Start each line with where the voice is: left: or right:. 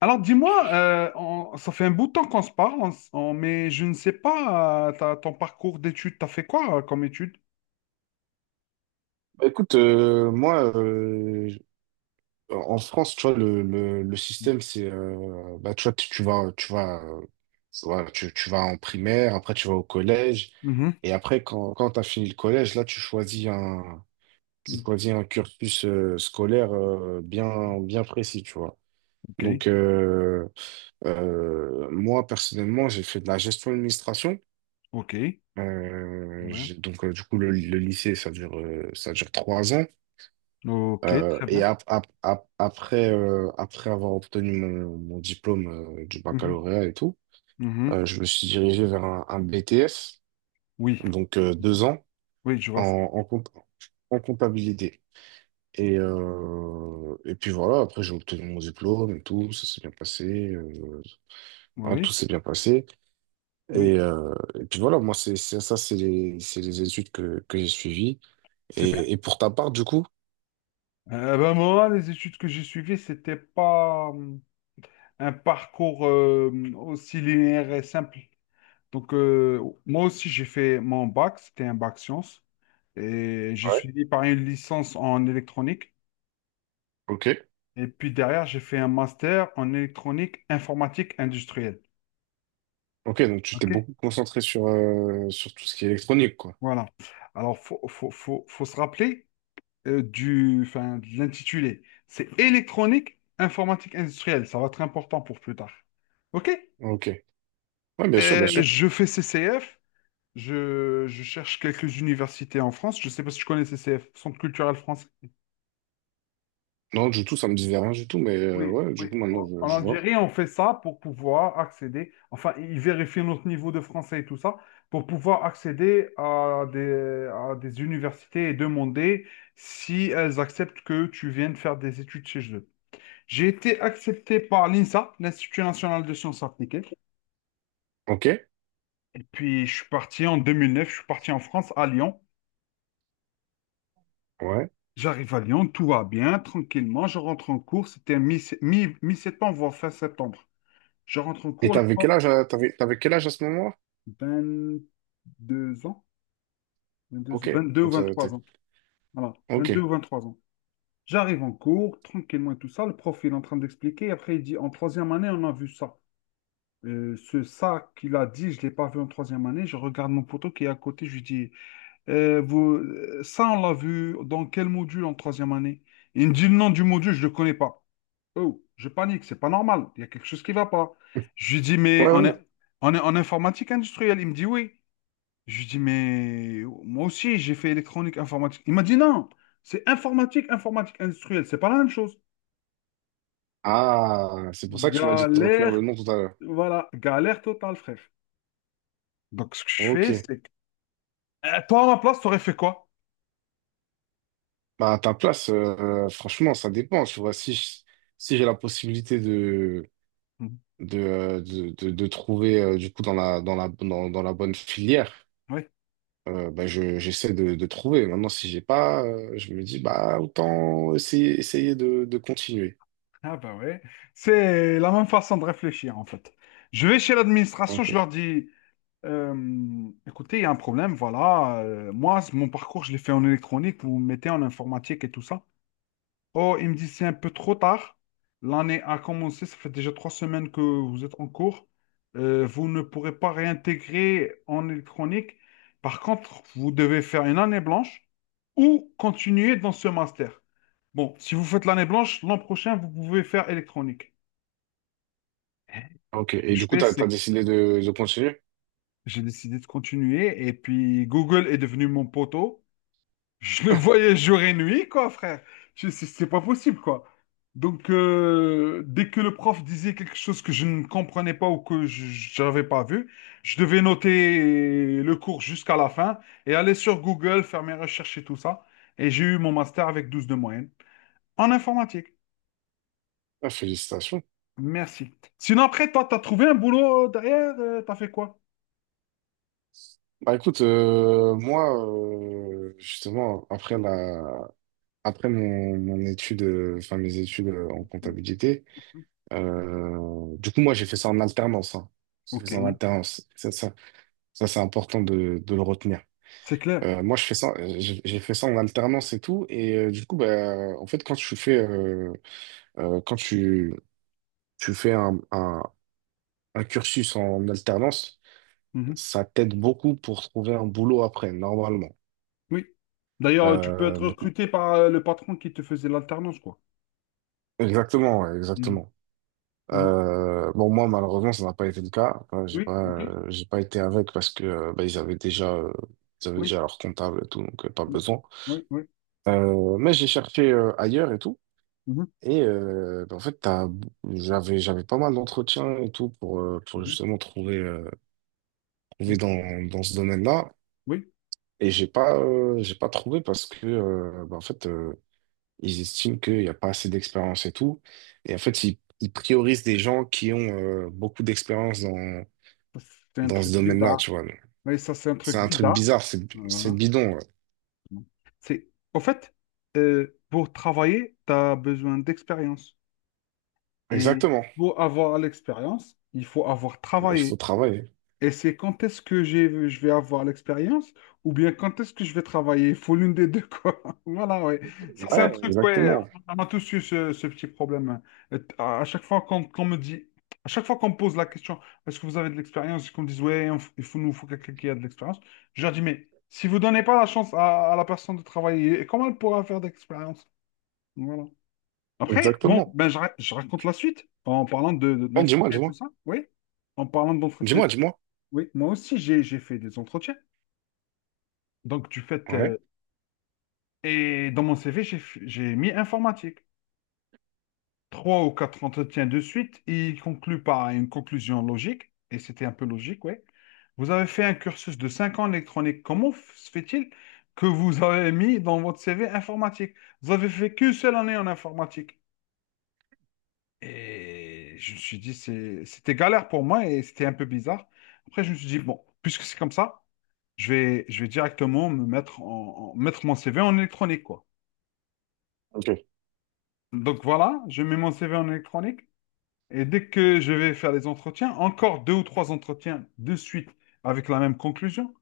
left: Alors dis-moi, ça fait un bout de temps qu'on se parle, mais je ne sais pas, ton parcours d'études, t'as fait quoi comme études?
right: Bah, écoute, moi, en France, tu vois, le système, c'est, bah, tu vois, tu vas, tu vas en primaire, après tu vas au collège,
left: Mhm.
right: et après, quand tu as fini le collège, là, tu
left: Mhm.
right: choisis un cursus scolaire bien précis, tu vois.
left: Ok,
right: Donc, moi, personnellement, j'ai fait de la gestion administration.
left: ok, très bien.
right: Donc, du coup, le lycée, ça dure 3 ans.
left: Ok, très
right: Et
left: bien.
right: après, après avoir obtenu mon diplôme du
left: Mhm.
right: baccalauréat et tout,
left: Mhm.
right: je me suis dirigé vers un BTS,
left: Oui,
right: donc 2 ans,
left: oui, je
right: en,
left: vois ça.
right: en, comp- en comptabilité. Et puis voilà, après j'ai obtenu mon diplôme et tout, ça s'est bien passé, hein, tout
left: Oui,
right: s'est bien passé.
left: oui,
right: Et, euh, et puis voilà, moi, c'est les études que j'ai suivies.
left: c'est bien.
right: Et pour ta part, du coup?
left: Ben, moi, les études que j'ai suivies, c'était pas un parcours aussi linéaire et simple. Donc, moi aussi, j'ai fait mon bac, c'était un bac science. Et j'ai
right: Ouais.
left: suivi par une licence en électronique.
right: Ok.
left: Et puis derrière, j'ai fait un master en électronique informatique industrielle.
right: Ok, donc tu t'es
left: OK?
right: beaucoup concentré sur, sur tout ce qui est électronique, quoi.
left: Voilà. Alors, faut se rappeler du, enfin, de l'intitulé. C'est électronique informatique industrielle. Ça va être important pour plus tard. OK?
right: Ok. Ouais, bien sûr, bien sûr.
left: Je fais CCF. Je cherche quelques universités en France. Je ne sais pas si tu connais CCF, Centre culturel français.
right: Non, du tout, ça me disait rien du tout, mais
left: Oui,
right: ouais, du
left: oui.
right: coup, maintenant,
left: En
right: je,
left: en
right: je vois.
left: Algérie, on fait ça pour pouvoir accéder, enfin, ils vérifient notre niveau de français et tout ça, pour pouvoir accéder à des universités et demander si elles acceptent que tu viennes faire des études chez eux. J'ai été accepté par l'INSA, l'Institut national de sciences appliquées.
right: Ok,
left: Et puis, je suis parti en 2009. Je suis parti en France, à Lyon.
right: ouais.
left: J'arrive à Lyon, tout va bien, tranquillement. Je rentre en cours, c'était mi-septembre, voire fin septembre. Je rentre en
right: Et
left: cours, le,
right: t'avais quel âge, t'avais quel âge à ce moment-là?
left: 22 ans, 22,
right: Ok.
left: 22 ou
right: Donc, ça, t'es-
left: 23 ans. Voilà, 22
right: ok.
left: ou 23 ans. J'arrive en cours, tranquillement et tout ça. Le prof, il est en train d'expliquer. Après, il dit, en troisième année, on a vu ça. Ce ça qu'il a dit, je ne l'ai pas vu en troisième année. Je regarde mon poteau qui est à côté. Je lui dis, vous, ça, on l'a vu dans quel module en troisième année? Il me dit, le nom du module, je ne le connais pas. Oh, je panique, c'est pas normal. Il y a quelque chose qui ne va pas. Je lui dis, mais
right: Ouais,
left: on est,
right: ouais.
left: on est en informatique industrielle. Il me dit, oui. Je lui dis, mais moi aussi, j'ai fait électronique, informatique. Il m'a dit, non, c'est informatique, informatique industrielle. C'est pas la même chose.
right: Ah, c'est pour ça que tu m'as dit de retenir
left: Galère,
right: le nom tout à l'heure.
left: voilà, galère totale, frère. Donc, ce que je fais, c'est...
right: Ok.
left: que- toi, à ma place, t'aurais fait quoi?
right: Bah, à ta place, franchement, ça dépend, tu vois. Si j'ai la possibilité
left: Mhm.
right: de trouver, du coup, dans la bonne filière,
left: Oui.
right: bah, j'essaie de trouver. Maintenant, si j'ai pas, je me dis, bah, autant essayer, essayer de continuer.
left: Ah bah ouais. C'est la même façon de réfléchir, en fait. Je vais chez l'administration, je
right: Ok.
left: leur dis, écoutez, il y a un problème, voilà. Moi, mon parcours, je l'ai fait en électronique, vous me mettez en informatique et tout ça. Oh, il me dit c'est un peu trop tard. L'année a commencé, ça fait déjà 3 semaines que vous êtes en cours. Vous ne pourrez pas réintégrer en électronique. Par contre, vous devez faire une année blanche ou continuer dans ce master. Bon, si vous faites l'année blanche, l'an prochain, vous pouvez faire électronique.
right: Ok.
left: Ce que
right: Et
left: je
right: du coup,
left: fais, c'est
right: t'as
left: que
right: décidé de continuer?
left: j'ai décidé de continuer et puis Google est devenu mon poteau. Je le voyais jour et nuit, quoi, frère. C'est pas possible, quoi. Donc, dès que le prof disait quelque chose que je ne comprenais pas ou que je n'avais pas vu, je devais noter le cours jusqu'à la fin et aller sur Google, faire mes recherches et tout ça. Et j'ai eu mon master avec 12 de moyenne en informatique.
right: Ah, félicitations.
left: Merci. Sinon, après, toi, t'as trouvé un boulot derrière, t'as fait quoi?
right: Bah, écoute, moi, justement, après mon étude, enfin, mes études en comptabilité, du coup, moi, j'ai fait ça en alternance, hein. J'ai fait
left: Ok,
right: ça en alternance. Ça, c'est important de le retenir.
left: c'est clair.
right: Moi, je fais ça, j'ai fait ça en alternance et tout. Et du coup, bah, en fait, quand tu fais, quand tu fais un cursus en alternance,
left: Mhm.
right: ça t'aide beaucoup pour trouver un boulot après, normalement.
left: Oui. D'ailleurs, tu peux
right: Euh,
left: être
right: donc-
left: recruté par le patron qui te faisait l'alternance, quoi.
right: exactement, ouais,
left: Mhm.
right: exactement.
left: Mhm.
right: Bon, moi, malheureusement, ça n'a pas été le cas.
left: Oui, ok.
right: J'ai pas été avec parce que bah, ils avaient
left: Oui,
right: déjà leur comptable et tout, donc pas
left: oui,
right: besoin.
left: oui. Oui.
right: Mais j'ai cherché ailleurs et tout.
left: Mhm.
right: Et bah, en fait, j'avais pas mal d'entretiens et tout
left: C'est
right: pour
left: bien.
right: justement trouver, trouver
left: Mhm.
right: dans ce domaine-là.
left: Oui,
right: Et j'ai pas trouvé parce que, bah, en fait, ils estiment qu'il n'y a pas assez d'expérience et tout. Et en fait, ils priorisent des gens qui ont beaucoup d'expérience
left: ça, c'est un
right: dans ce
left: truc
right: domaine-là,
left: bizarre.
right: tu vois.
left: Oui, ça, c'est un
right: C'est
left: truc
right: un truc
left: bizarre.
right: bizarre, c'est
left: Voilà.
right: bidon. Ouais.
left: Bon. C'est, au fait, pour travailler, tu as besoin d'expérience. Et
right: Exactement.
left: pour avoir l'expérience, il faut avoir
right: Bah, il
left: travaillé.
right: faut travailler.
left: Et c'est quand est-ce que je vais avoir l'expérience ou bien quand est-ce que je vais travailler? Il faut l'une des deux, quoi. Voilà, ouais. Ça, c'est un
right: Ouais,
left: truc, ouais.
right: exactement.
left: On a tous eu ce petit problème. Et à chaque fois qu'on me dit, à chaque fois qu'on me pose la question, est-ce que vous avez de l'expérience? Et qu'on me dise, ouais, il faut, nous faut quelqu'un qui a de l'expérience. Je leur dis, mais si vous donnez pas la chance à la personne de travailler, comment elle pourra faire d'expérience? Voilà. Après, bon,
right: Exactement.
left: ben, je raconte la suite en parlant
right: Ouais, dis-moi,
left: d'entretien et tout
right: dis-moi.
left: ça. Oui, en parlant d'entretien.
right: Dis-moi, dis-moi.
left: Oui, moi aussi, j'ai fait des entretiens. Donc, tu fais.
right: Ouais.
left: Et dans mon CV, j'ai mis informatique. Trois ou quatre entretiens de suite, ils concluent par une conclusion logique, et c'était un peu logique, oui. Vous avez fait un cursus de 5 ans en électronique. Comment se fait-il que vous avez mis dans votre CV informatique? Vous avez fait qu'une seule année en informatique. Et je me suis dit, c'était galère pour moi et c'était un peu bizarre. Après, je me suis dit, bon, puisque c'est comme ça, je vais directement me mettre en, en- mettre mon CV en électronique, quoi.
right: Ok.
left: Donc voilà, je mets mon CV en électronique et dès que je vais faire les entretiens, encore deux ou trois entretiens de suite avec la même conclusion.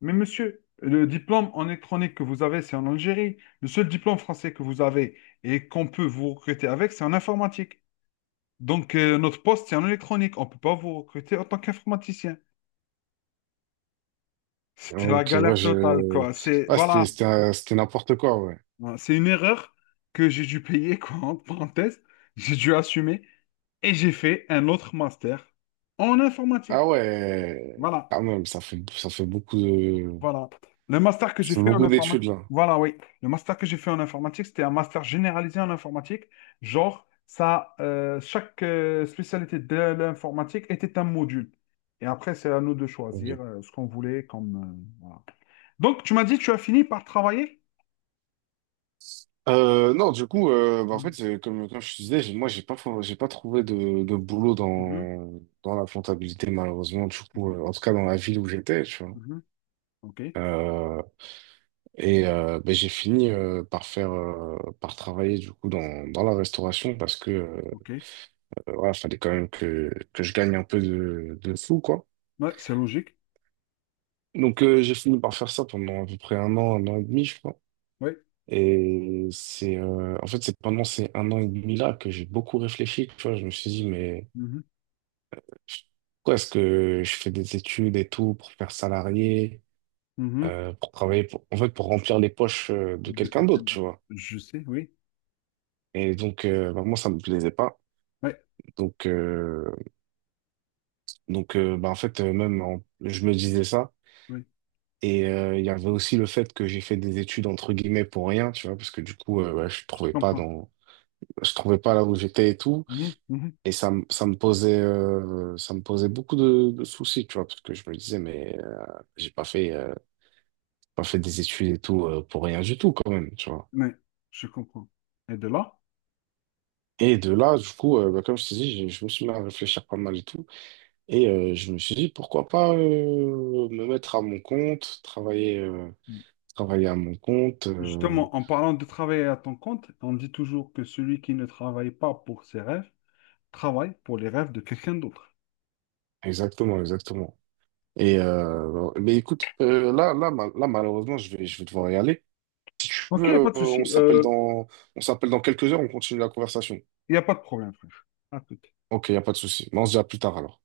left: Mais monsieur, le diplôme en électronique que vous avez, c'est en Algérie. Le seul diplôme français que vous avez et qu'on peut vous recruter avec, c'est en informatique. Donc notre poste, c'est en électronique. On ne peut pas vous recruter en tant qu'informaticien. C'était la
right: Ok, ouais,
left: galère totale, quoi. C'est,
right: ouais,
left: voilà,
right: c'était n'importe quoi, ouais.
left: voilà. C'est une erreur que j'ai dû payer, quoi, entre parenthèses. J'ai dû assumer et j'ai fait un autre master en informatique.
right: Ah ouais,
left: Voilà,
right: quand même,
left: voilà. Le master que j'ai
right: ça fait
left: fait en
right: beaucoup d'études,
left: informatique.
right: là.
left: Voilà, oui. Le master que j'ai fait en informatique, c'était un master généralisé en informatique. Genre, ça, chaque spécialité de l'informatique était un module. Et après, c'est à nous de choisir
right: Ok.
left: ce qu'on voulait comme. Voilà. Donc, tu m'as dit, tu as fini par travailler?
right: Non, du coup, bah, en fait, comme je te disais, j'ai- moi, j'ai pas, fo- j'ai pas trouvé de boulot
left: Mhm,
right: dans la comptabilité, malheureusement, du coup, en tout cas dans la ville où j'étais, tu vois.
left: mhm, mhm. Ok,
right: Euh, et ben, j'ai fini par faire, par travailler, du coup, dans la restauration parce que,
left: ok.
right: voilà, fallait quand même que je gagne un peu de sous, quoi.
left: Ouais, c'est logique.
right: Donc, j'ai fini par faire ça pendant à peu près 1 an, 1 an et demi, je crois.
left: Ouais.
right: Et c'est, en fait, c'est pendant ces 1 an et demi-là que j'ai beaucoup réfléchi. Tu vois, je me suis dit, mais
left: Mhm,
right: pourquoi est-ce que je fais des études et tout pour faire salarié,
left: mhm.
right: pour travailler, en fait, pour remplir les poches de
left: Dès que
right: quelqu'un
left: Je peux le
right: d'autre,
left: dire.
right: tu vois.
left: Je sais, oui.
right: Et donc, bah, moi, ça me plaisait pas.
left: Ouais,
right: Donc, bah, en fait, je me disais ça.
left: oui,
right: Et il y avait aussi le fait que j'ai fait des études, entre guillemets, pour rien, tu vois, parce que du coup, ouais,
left: je comprends.
right: je trouvais pas là où j'étais et tout,
left: Mhm, mhm.
right: et ça me posait beaucoup de soucis, tu vois, parce que je me disais, mais j'ai pas fait pas fait des études et tout pour rien du tout quand même, tu vois,
left: Ouais, je comprends. Et de là,
right: et de là, du coup, bah, comme je te dis, je me suis mis à réfléchir pas mal et tout, et je me suis dit pourquoi pas me mettre à mon compte, travailler travailler à mon compte,
left: justement, en parlant de travailler à ton compte, on dit toujours que celui qui ne travaille pas pour ses rêves travaille pour les rêves de quelqu'un d'autre.
right: exactement, exactement. Et mais écoute, là, malheureusement, je vais devoir y aller. Si tu veux,
left: Ok, pas de souci. Il
right: on s'appelle dans quelques heures, on continue la conversation.
left: n'y a pas de problème, frère. À tout.
right: Ok, il n'y a pas de souci. Mais on se dit à plus tard alors.